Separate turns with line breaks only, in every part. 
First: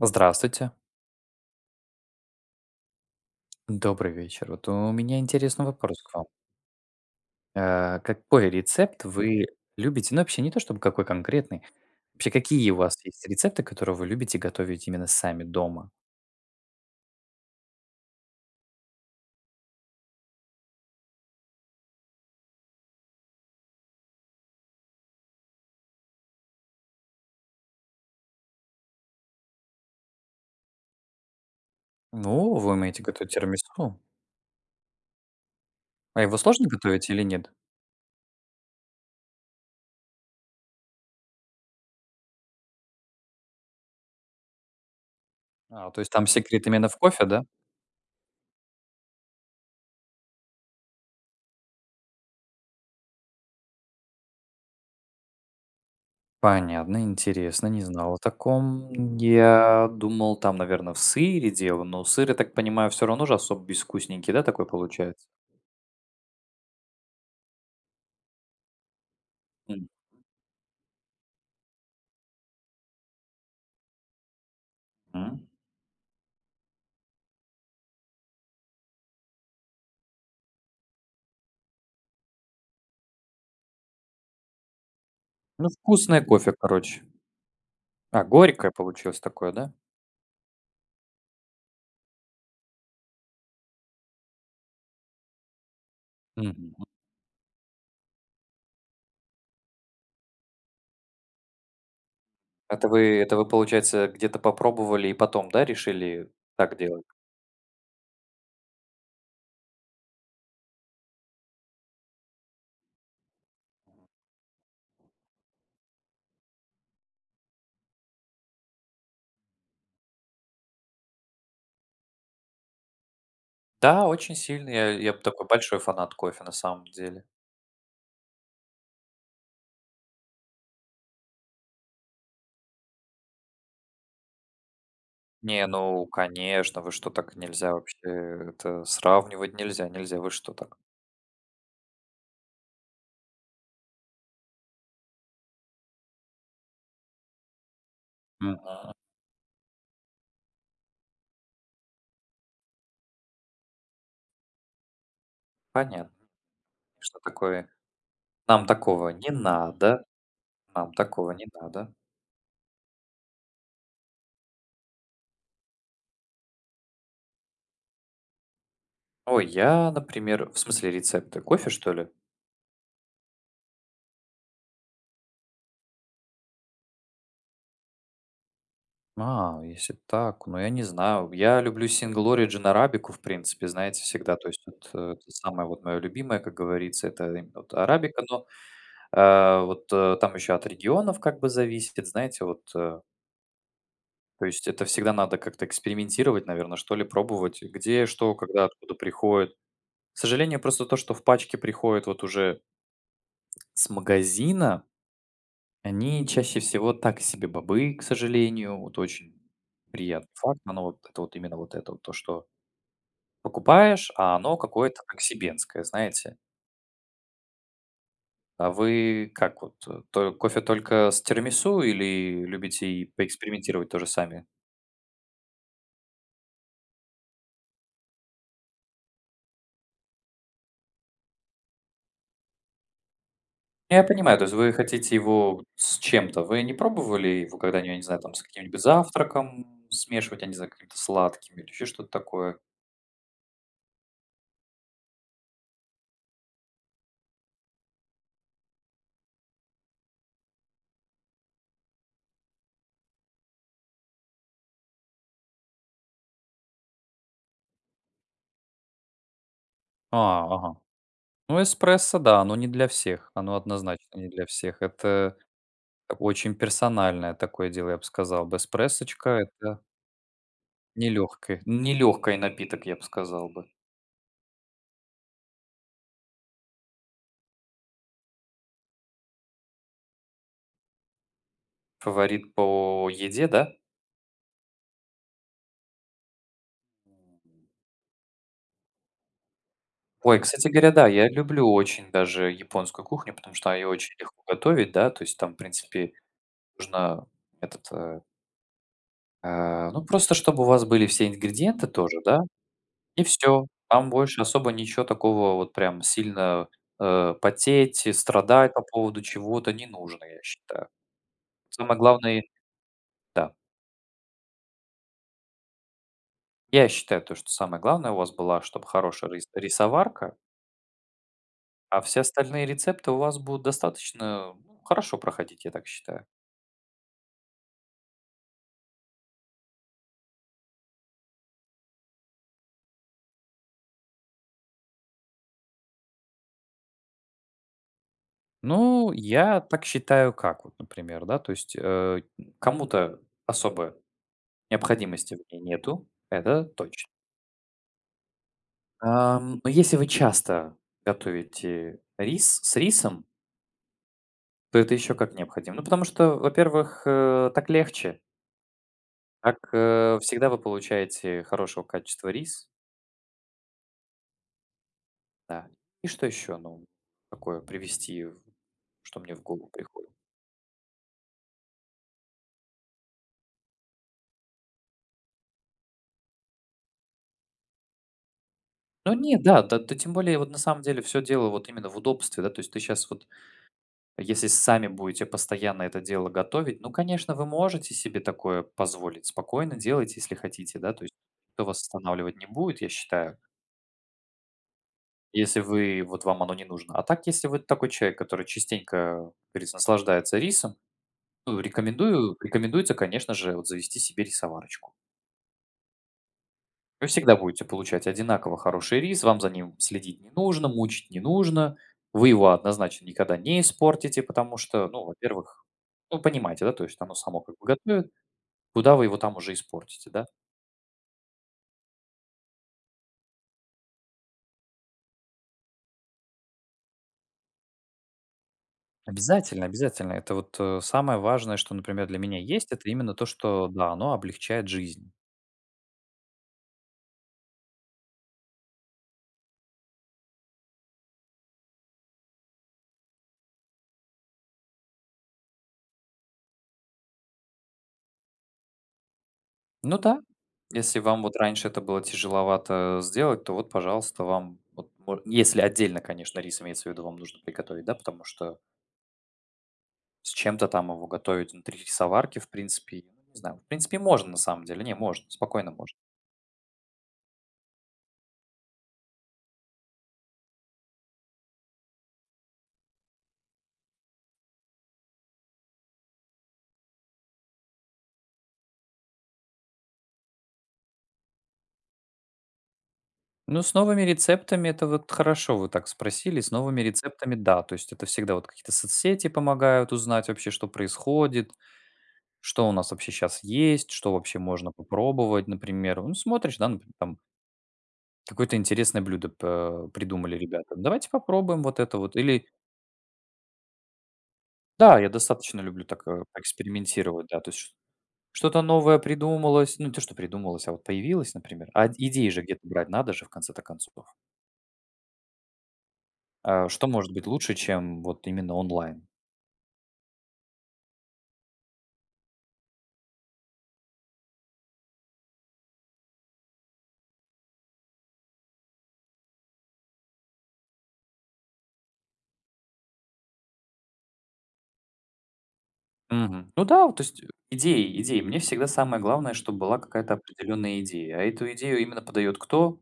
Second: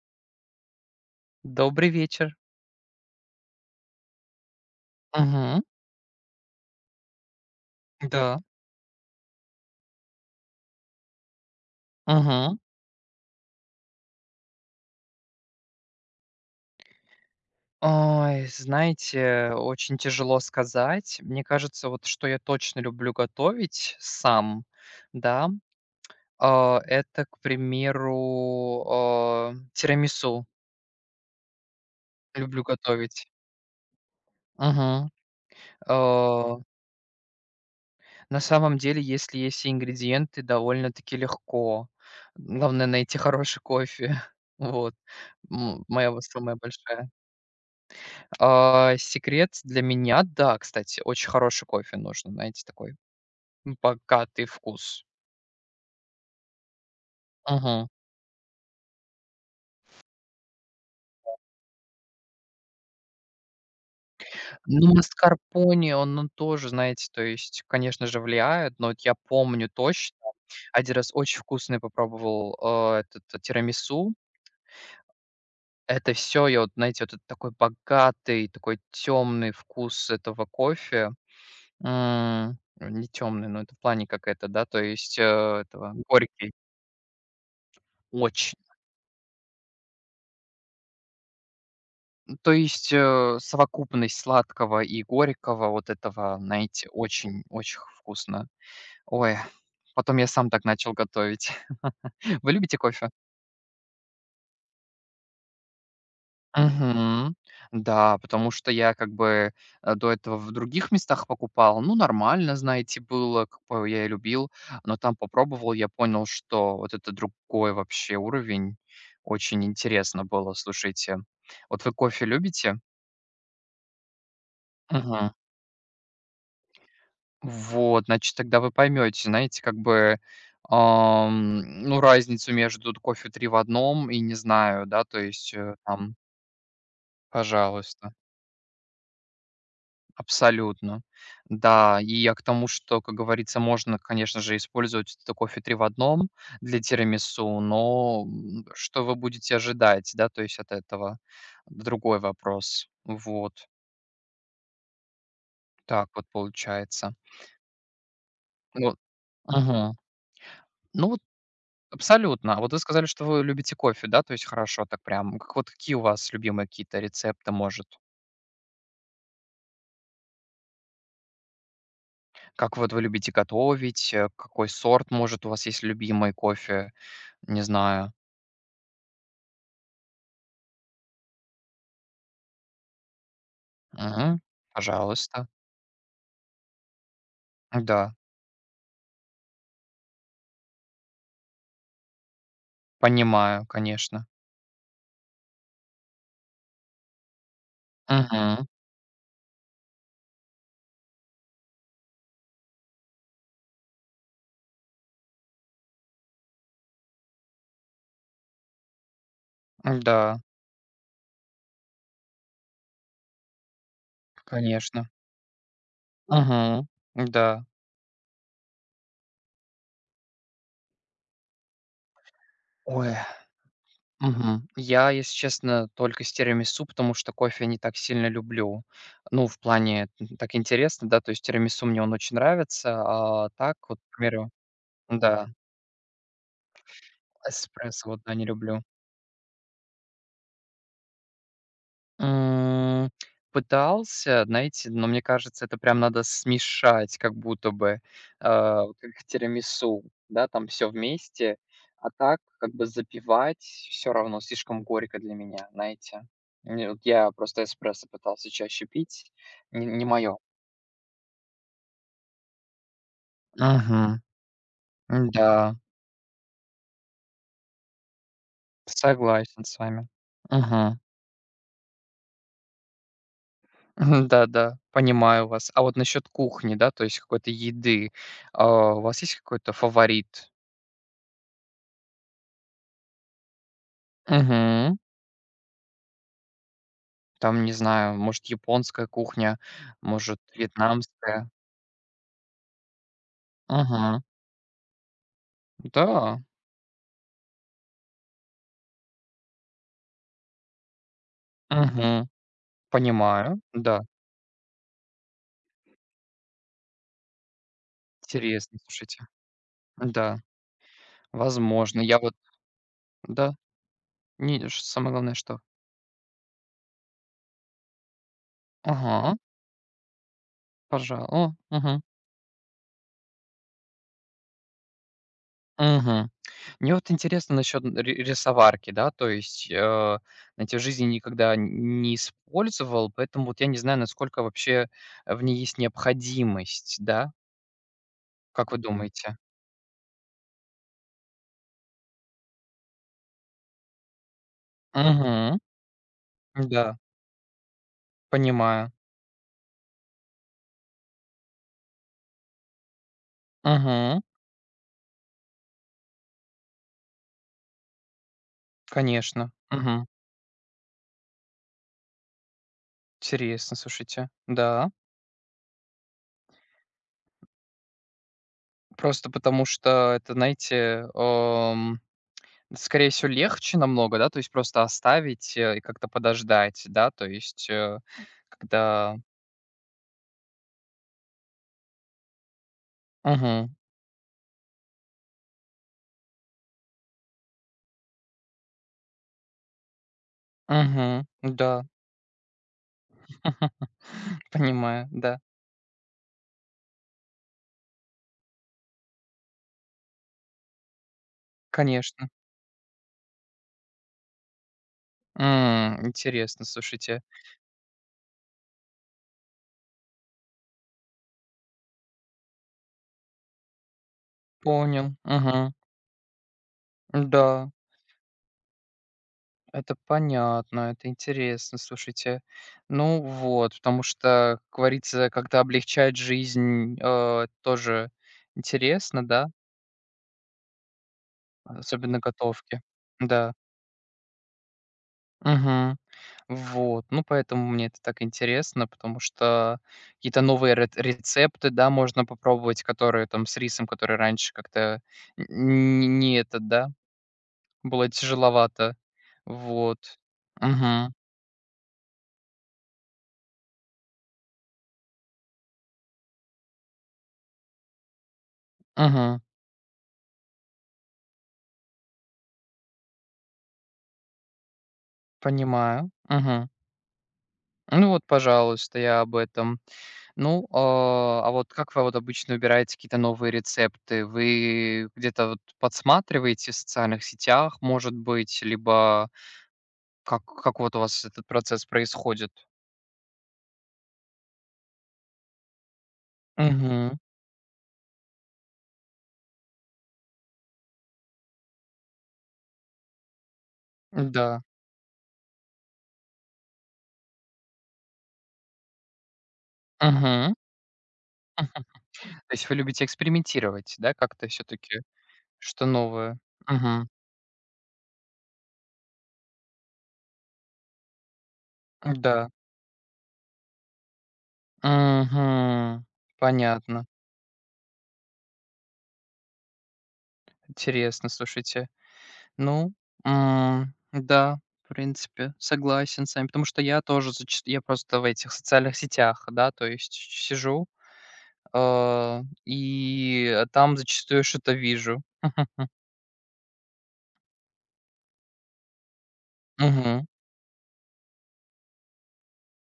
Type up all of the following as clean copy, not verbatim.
Здравствуйте,
Добрый вечер.
добрый вечер. Вот у меня
Мгм.
интересный вопрос к вам.
Да.
Какой рецепт вы любите? Ну, вообще не то чтобы какой конкретный. Вообще,
Мгм.
какие у вас есть рецепты, которые вы любите готовить именно сами дома?
Ой, знаете, очень тяжело сказать. Мне кажется, вот что я точно люблю готовить сам, да, это, к примеру, тирамису
Ну,
люблю
вы умеете
готовить.
готовить тирамису?
Мгм. А,
А его сложно готовить или нет?
на самом деле, если есть ингредиенты, довольно-таки легко. Главное найти хороший кофе. Вот,
А, то
моя
есть
вот
там
самая
секрет именно в
большая.
кофе, да?
Секрет для меня, да, кстати, очень хороший кофе нужно, знаете, такой богатый вкус.
Понятно, интересно, не
Мгм.
знал о таком. Я думал, там, наверное, в сыре дело, но сыр, я так понимаю, все равно же особо безвкусненький, да, такой
Ну,
получается?
маскарпоне, он тоже, знаете, то есть, конечно же, влияет, но вот я помню точно, один раз очень вкусный попробовал этот тирамису.
Мгм.
Это все, я вот, знаете, вот этот такой богатый, такой темный вкус этого кофе. Не темный, но это в плане как это, да, то есть
Ну,
этого
вкусное кофе,
горький.
короче. А,
Очень.
горькое получилось такое, да?
То есть, совокупность сладкого и горького вот этого,
Мгм.
знаете, очень очень вкусно. Ой, потом я сам так начал готовить. Вы любите
Это
кофе?
вы это вы, получается, где-то попробовали и потом, да, решили так делать?
Мгм. Да, потому что я как бы, до этого в других местах покупал. Ну, нормально, знаете, было, как бы я и любил, но там попробовал, я понял, что вот это другой вообще уровень. Очень интересно было, слушайте. Вот вы кофе любите?
Да, очень сильно. Я
Мгм.
такой большой фанат кофе на самом деле.
Вот, значит, тогда вы поймете, знаете, как бы, ну, разницу между т кофе 3 в одном и не знаю, да, то есть,
Не, ну,
там,
конечно, вы что, так нельзя вообще,
пожалуйста,
это сравнивать нельзя, нельзя, вы что так?
абсолютно. Да, и я к тому, что, как говорится, можно, конечно же, использовать это кофе 3 в одном для тирамису, но,
М.
что вы будете ожидать, да, то есть от этого- другой вопрос. Вот так
Понятно,
вот получается.
что такое. Нам
Ну,
такого не
мгм.
надо, нам
Ну вот.
такого не надо.
Абсолютно. А вот вы сказали, что вы любите кофе, да, то есть хорошо так прям. Как вот какие у вас любимые какие-то рецепты, может?
Ой, я, например. В смысле рецепты? Кофе, что ли?
Как вот вы любите готовить? Какой сорт, может, у вас есть любимый кофе? Не знаю.
А, если так, ну, я не знаю. Я люблю Single Origin арабику, в принципе, знаете, всегда.
Мгм.
То есть вот, это
Пожалуйста.
самое вот моё любимое, как говорится, это именно вот
Да,
арабика. Но, вот, там еще от регионов как бы зависит, знаете, вот,
понимаю, конечно.
То есть это всегда надо как-то экспериментировать, наверное, что ли, пробовать, где, что, когда,
Мгм.
откуда приходит. К сожалению, просто то, что в пачке приходит вот уже с магазина, они чаще всего так себе бобы, к сожалению. Вот очень приятный
Да,
факт, но вот это вот именно вот это вот то, что покупаешь, а оно какое-то
конечно.
оксибенское, знаете.
Мгм. Да.
А вы как вот, то кофе только с тирамису или любите и
Ой.
поэкспериментировать тоже сами?
Мгм. Я, если честно, только с тирамису, потому что кофе не так сильно люблю. Ну, в плане, так интересно, да, то есть тирамису мне он очень нравится, а так вот,
Я
к
понимаю, то
примеру,
есть вы хотите
да,
его с чем-то. Вы не пробовали его когда-нибудь, я не
эспрессо
знаю,
вот,
там
да,
с
не
каким-нибудь
люблю.
завтраком смешивать, я не знаю, каким-то сладким или еще что-то такое?
М, Пытался, знаете, но мне кажется, это прям надо смешать, как будто бы, вот как тирамису, да, там все вместе, а так как бы запивать все равно слишком горько для меня, знаете. Мне вот я просто эспрессо пытался чаще пить, не мое.
А, ага. Ну, эспрессо, да, оно не для всех. Оно
Мгм.
однозначно не для всех. Это
Да,
очень персональное такое дело, я бы сказал. Эспрессочка —
согласен с
это
вами. Мгм.
нелёгкое, нелёгкий напиток, я бы сказал бы.
Да-да, понимаю вас. А вот насчет кухни, да, то есть какой-то еды, у вас есть какой-то фаворит?
Фаворит по еде, да?
Мгм. Там, не знаю, может, японская кухня,
Ой,
может,
кстати говоря, да, я
вьетнамская.
люблю очень даже японскую кухню, потому что ее очень
Мгм.
легко готовить, да. То есть там, в принципе,
Да.
нужно этот, э, ну, просто чтобы у вас были все ингредиенты тоже,
Мгм.
да, и
Понимаю.
все.
Да.
Там больше особо ничего такого вот прям сильно, потеть и страдать
Интересно,
по поводу
слушайте.
чего-то не нужно,
Да,
я считаю. Самое
возможно. Я вот,
главное да.
да. Не, ш самое главное, что?
Я считаю, то, что самое главное у вас была, чтобы хорошая
Ага,
рисоварка,
пожалуй. О,
а
угу.
все остальные рецепты у вас будут достаточно, ну, хорошо проходить, я так считаю.
Мгм. Мне вот интересно насчет рисоварки, да, то есть, знаете, в жизни никогда не использовал, поэтому вот я не знаю, насколько вообще в ней есть необходимость, да? Как вы
Ну,
думаете?
я так считаю, как вот, например, да, то есть, кому-то особой необходимости в
Угу.
ней нету, это
Да,
точно.
понимаю.
Но если вы часто готовите рис с рисом,
Мгм.
то это еще как необходимо. Ну, потому что, во-первых, так легче.
Конечно.
Так,
Мгм.
всегда вы получаете хорошего качества рис.
Интересно, слушайте. Да.
Да. И что еще, ну, такое привести, в что
Просто
мне в
потому
голову приходит?
что это, знаете, скорее всего, легче намного, да, то есть просто оставить, и как-то подождать, да, то есть,
Ну
когда.
нет, да, да тем более вот на самом деле все дело вот именно в удобстве, да. То есть ты сейчас вот,
Мгм.
если сами будете постоянно это дело готовить, ну, конечно, вы можете себе такое позволить. Спокойно делайте, если хотите, да. То есть
Мгм.
никто вас
Да.
останавливать не будет, я считаю,
Понимаю, да,
если вы вот вам оно не нужно. А так, если вы такой человек, который частенько, как говорится, наслаждается рисом, ну,
конечно.
рекомендую рекомендуется, конечно же, вот завести себе рисоварочку.
Интересно,
Вы
слушайте.
всегда будете получать одинаково хороший рис, вам за ним следить не нужно, мучить не нужно. Вы его однозначно никогда не испортите, потому что, ну,
Понял.
во-первых,
Мгм.
ну, понимаете, да, то есть оно само как бы
Да.
готовит, куда вы его там уже
Это
испортите, да?
понятно, это интересно, слушайте. Ну вот, потому что, как говорится, когда облегчает жизнь, тоже интересно, да,
Обязательно, обязательно. Это вот самое важное, что, например, для
особенно
меня есть,
готовки.
это именно то,
Да.
что, да, оно облегчает жизнь.
Мгм. Вот, ну, поэтому мне это так интересно, потому что какие-то новые рецепты, да, можно попробовать, которые там с рисом, который раньше как-то не это, да, было тяжеловато.
Ну
Вот.
да, если
Угу.
вам вот раньше это было тяжеловато сделать, то вот, пожалуйста, вам, вот, если отдельно, конечно, рис имеется в виду, вам нужно приготовить, да, потому что
Угу.
с чем-то там его готовить внутри рисоварки, в принципе. Ну, не знаю. В принципе, можно на самом деле. Не, можно, спокойно можно.
Понимаю. Угу. Ну вот, пожалуйста, я об этом. Ну, а вот как вы вот обычно выбираете какие-то новые рецепты? Вы где-то вот подсматриваете в социальных сетях, может быть, либо как вот у вас этот процесс происходит?
Ну, с новыми рецептами это вот хорошо вы так спросили. С новыми
Угу.
рецептами, да. То есть это всегда вот какие-то соцсети помогают узнать вообще, что происходит, что у нас вообще сейчас есть, что вообще
Да.
можно попробовать, например. Ну, смотришь, да, например, там какое-то интересное блюдо придумали
Угу.
ребята. Давайте попробуем вот это вот. Или,
То есть вы любите экспериментировать, да, как-то все
да,
таки
я достаточно люблю
что
так
новое? Угу.
поэкспериментировать, да, то есть что-то новое придумалось, ну, не то, что придумалось, а вот появилось, например. А идеи же
Да.
где-то брать надо же в конце-то концов.
Угу.
А что
Понятно.
может быть лучше, чем вот именно онлайн?
Интересно, слушайте. Ну, да, в принципе, согласен с вами, потому что я тоже зачастую, я просто в этих социальных сетях, да, то есть сижу, и там зачастую что-то вижу.
Мгм. Ну да, вот то есть, идеи. Мне всегда самое главное, чтобы была какая-то
Мгм.
определенная идея. А эту идею именно подает кто?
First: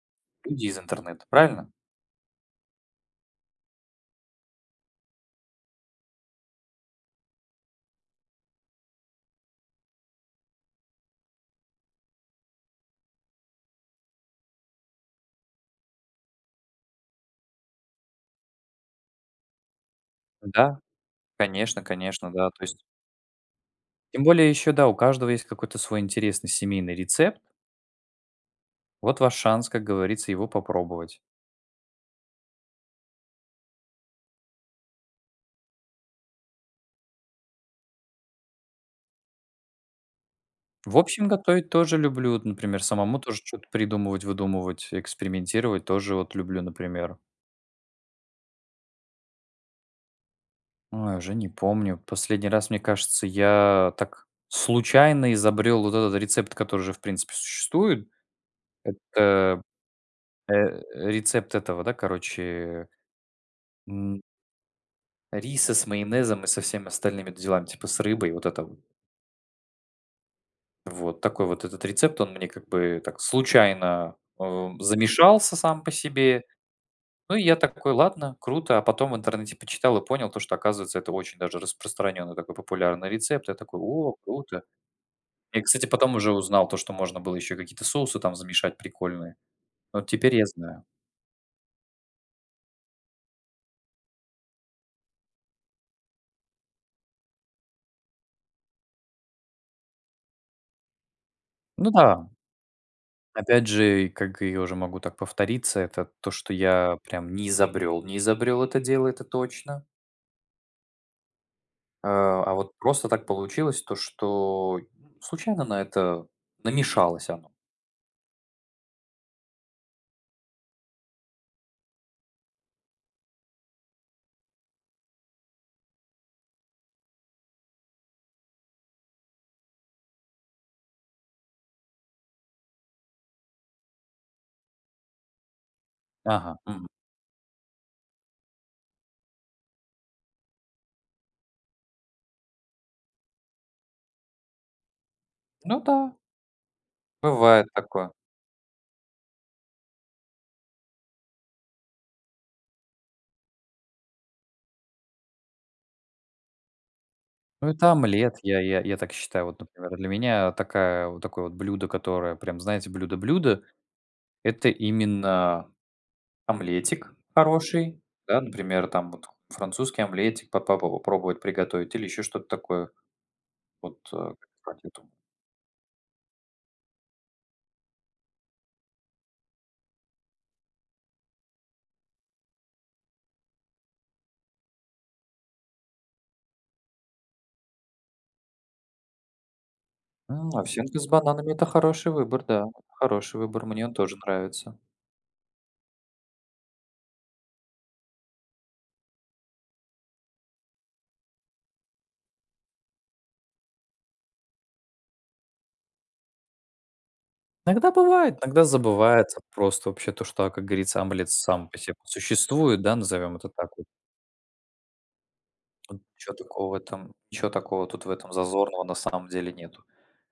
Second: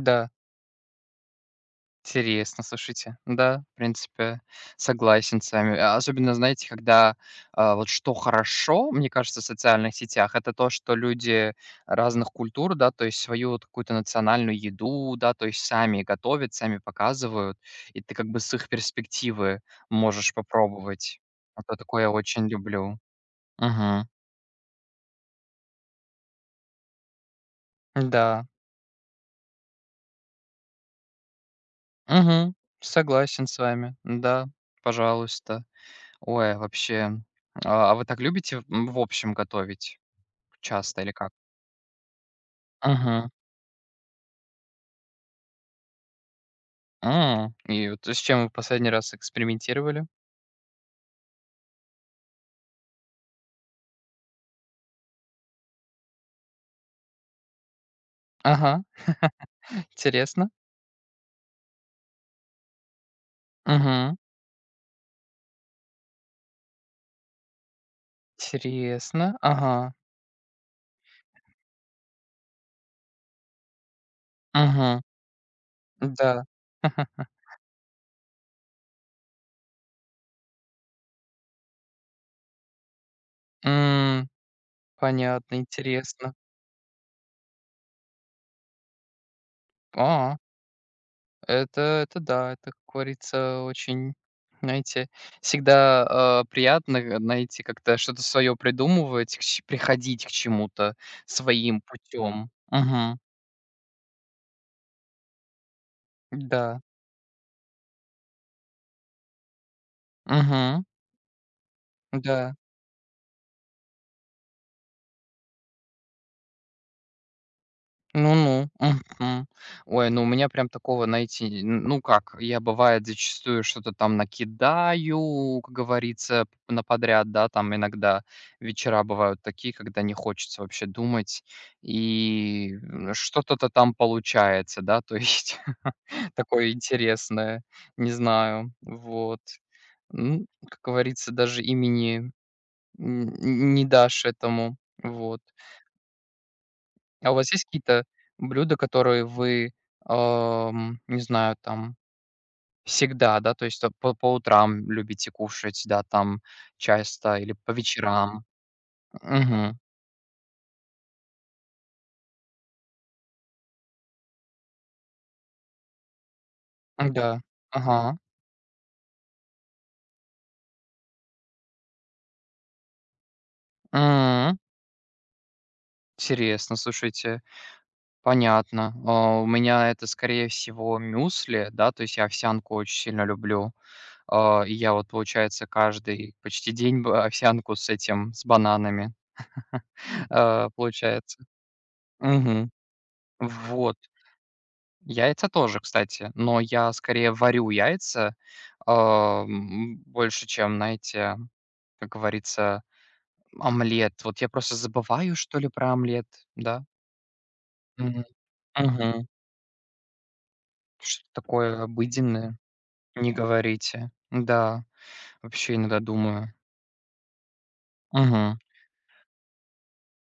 Да.
Люди из интернета, правильно?
Интересно, слушайте. Да, в принципе, согласен с вами. А особенно, знаете, когда, вот что хорошо, мне кажется, в социальных сетях, это то, что люди разных культур, да, то есть свою вот какую-то национальную еду, да, то есть сами готовят, сами показывают, и ты как бы с их перспективы можешь
Да,
попробовать. Это
конечно
такое я
конечно,
очень
да. То есть
люблю. Мгм.
тем более еще, да, у каждого есть какой-то свой интересный семейный рецепт.
Да.
Вот ваш шанс, как говорится, его попробовать.
Мгм. Согласен с вами. Да, пожалуйста. Ой, вообще. А вы так любите, в общем готовить
В
часто или
общем,
как?
готовить тоже люблю. Вот, например, самому
Мгм.
тоже что-то придумывать, выдумывать, экспериментировать тоже вот люблю, например.
М. И вот с чем вы последний раз экспериментировали?
Ой, уже не помню. Последний раз, мне кажется, я так случайно изобрел вот этот рецепт, который же, в принципе, существует.
Ага.
Это
Интересно.
э, рецепт этого, да, короче,
Угу.
м, риса с майонезом и со всеми остальными делами, типа с рыбой, вот это вот.
Интересно. Ага.
Вот такой вот этот рецепт, он мне как бы так случайно
Угу.
замешался сам по себе.
Да.
Ну, и я такой: «Ладно, круто». А потом в интернете почитал и понял то, что, оказывается, это очень даже распространенный такой популярный рецепт. Я такой: «О,
М.
круто».
Понятно,
И кстати, потом уже
интересно.
узнал то, что можно было еще какие-то соусы там замешать прикольные. Ну, вот теперь
А.
я знаю.
Это это да, это, как говорится, очень, знаете, всегда, приятно, знаете, как-то что-то свое придумывать, к ч приходить к чему-то своим
Ну да,
путем. Мгм.
опять же, и как я уже могу так повториться, это то, что
Да.
я прям не изобрел это дело, это точно.
Угу.
Э, а
Да.
вот просто так получилось то, что случайно на это намешалось оно.
Ну-ну, мгм. Ой, ну у меня прям такого найти, н ну как, я бывает зачастую что-то там накидаю, как говорится, п на подряд, да, там иногда вечера бывают такие, когда не хочется вообще думать, и, что-то-то там получается, да, то есть
Ага,
такое
мгм.
интересное, не знаю, вот. Как говорится, даже имени н не дашь этому, вот.
Ну да,
А у вас есть
бывает
какие-то
такое.
блюда, которые вы, не знаю, там всегда, да, то есть там по утрам любите кушать, да, там часто или
Ну,
по
это омлет,
вечерам?
я так считаю. Вот,
Мгм.
например, для меня такая вот такое вот блюдо, которое прям, знаете, блюдо-блюдо — это именно омлетик
Да.
хороший,
Ага.
да, например, там вот французский омлетик по попробовать приготовить или еще что-то такое. Вот,
М.
как я думаю.
Интересно, слушайте, понятно. У меня это, скорее всего, мюсли, да, то есть я овсянку очень сильно люблю. И я вот, получается, каждый почти день б овсянку с этим, с бананами,
Овсянка с
получается.
бананами — это хороший выбор, да,
Мгм.
хороший выбор, мне он
Вот.
тоже нравится.
Яйца тоже, кстати, но я скорее варю яйца, больше, чем, знаете, как говорится, омлет. Вот я просто забываю, что ли, про омлет, да.
Иногда
Мгм.
бывает, иногда
Мгм.
забывается просто вообще то, что, а, как говорится, омлет
Что-то
сам по
такое
себе
обыденное,
существует, да,
не
назовем это так вот.
говорите. Да, вообще иногда думаю.
Ничего такого тут в этом
Мгм.
зазорного на самом деле нету.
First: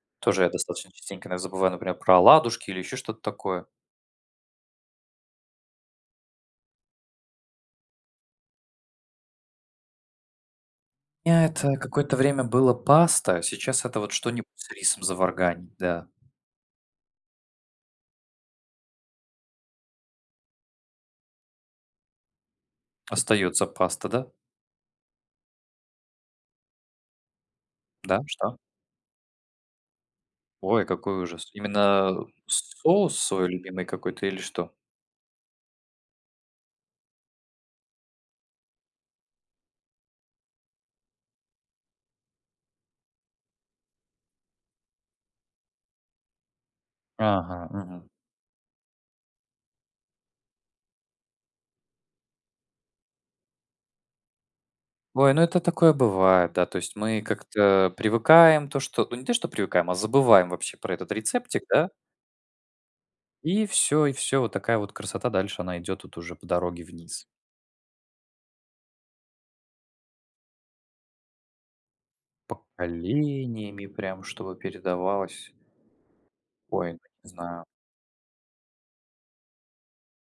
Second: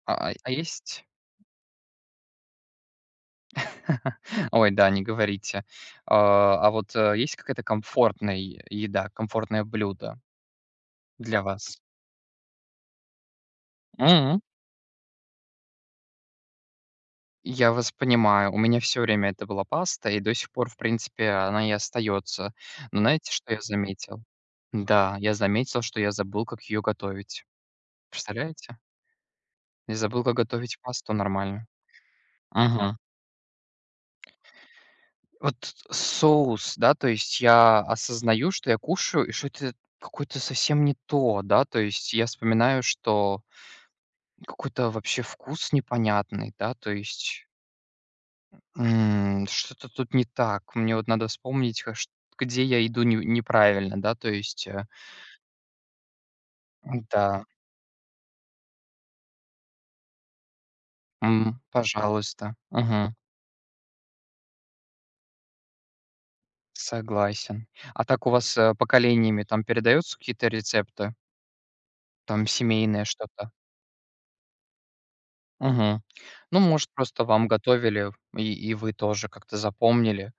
А
Тоже я
а
достаточно
есть?
частенько иногда забываю, например, про оладушки или еще что-то такое.
Ой, да, не говорите. А вот, есть какая-то комфортная е еда, комфортное блюдо
У
для
меня это
вас?
какое-то время было паста, сейчас это вот
М.
что-нибудь с рисом заварганить, да.
Я вас понимаю. У меня все время это была паста, и до сих пор, в принципе, она и остается. Но знаете, что я
Остается паста,
заметил?
да?
Да, я заметил, что я забыл, как ее готовить.
Да, что?
Представляете? Я забыл, как готовить
Ой,
пасту
какой ужас.
нормально.
Именно
Мгм.
соус свой любимый какой-то или что?
Вот соус, да, то есть я осознаю, что я кушаю, и что это какое-то совсем не то, да, то есть я вспоминаю, что какой-то вообще вкус непонятный, да, то есть
Ага, мгм.
Что-то тут не так. Мне вот надо вспомнить, а, чт где я иду не неправильно, да, то есть,
Ой, ну это такое бывает, да. То есть мы
да,
как-то привыкаем то, что ну не то, что привыкаем, а забываем вообще про этот рецептик, да?
пожалуйста, мгм,
И все, вот такая вот красота. Дальше она идет вот уже по дороге вниз.
согласен. А так у вас, поколениями там передаются какие-то рецепты, там семейное что-то?
Поколениями прям, чтобы передавалось.
Мгм. Ну, может,
Ой, ну
просто
не
вам
знаю.
готовили, и вы тоже как-то запомнили.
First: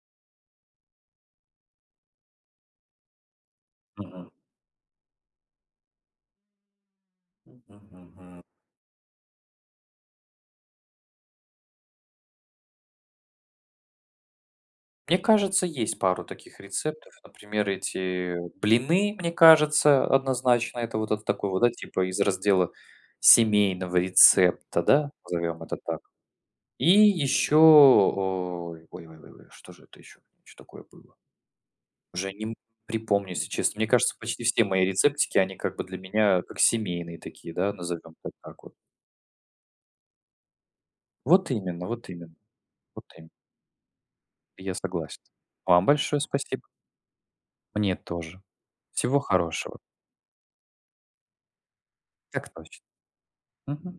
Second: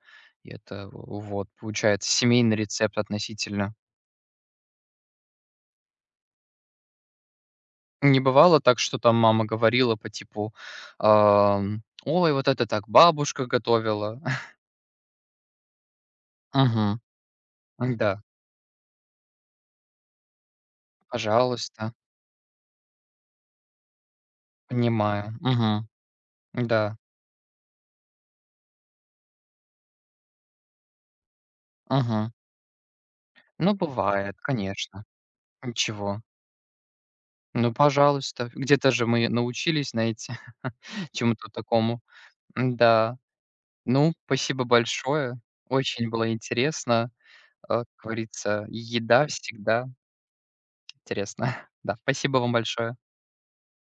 И это, вот, получается, семейный рецепт относительно.
Мгм.
Не
Мгм.
бывало так, что там мама говорила по типу, ам: «Ой, вот это так бабушка готовила».
Мне кажется, есть пару таких рецептов. Например,
Мгм. Да,
эти блины, мне кажется, однозначно. Это вот от такой вот, да,
пожалуйста,
типа из раздела семейного рецепта, да,
понимаю.
назовем это
Мгм.
так. И
Да.
еще, ой, ой, ой, ой, ой, что же это еще? Что такое было? Уже
Мгм.
не м припомню, если
Ну,
честно. Мне кажется,
бывает,
почти все мои
конечно.
рецептики, они как бы для
Ничего.
меня как семейные такие, да,
Ну,
назовем это
пожалуйста.
так вот.
Где-то же мы научились, знаете,
Вот
чему-то
именно,
такому.
вот именно, вот
Да.
именно.
Ну, спасибо
Я согласен.
большое.
Вам
Очень
большое
было
спасибо.
интересно. Как
Мне тоже.
говорится,
Всего
еда
хорошего.
всегда интересна. Да, спасибо
Так
вам
точно.
большое.
Мгм.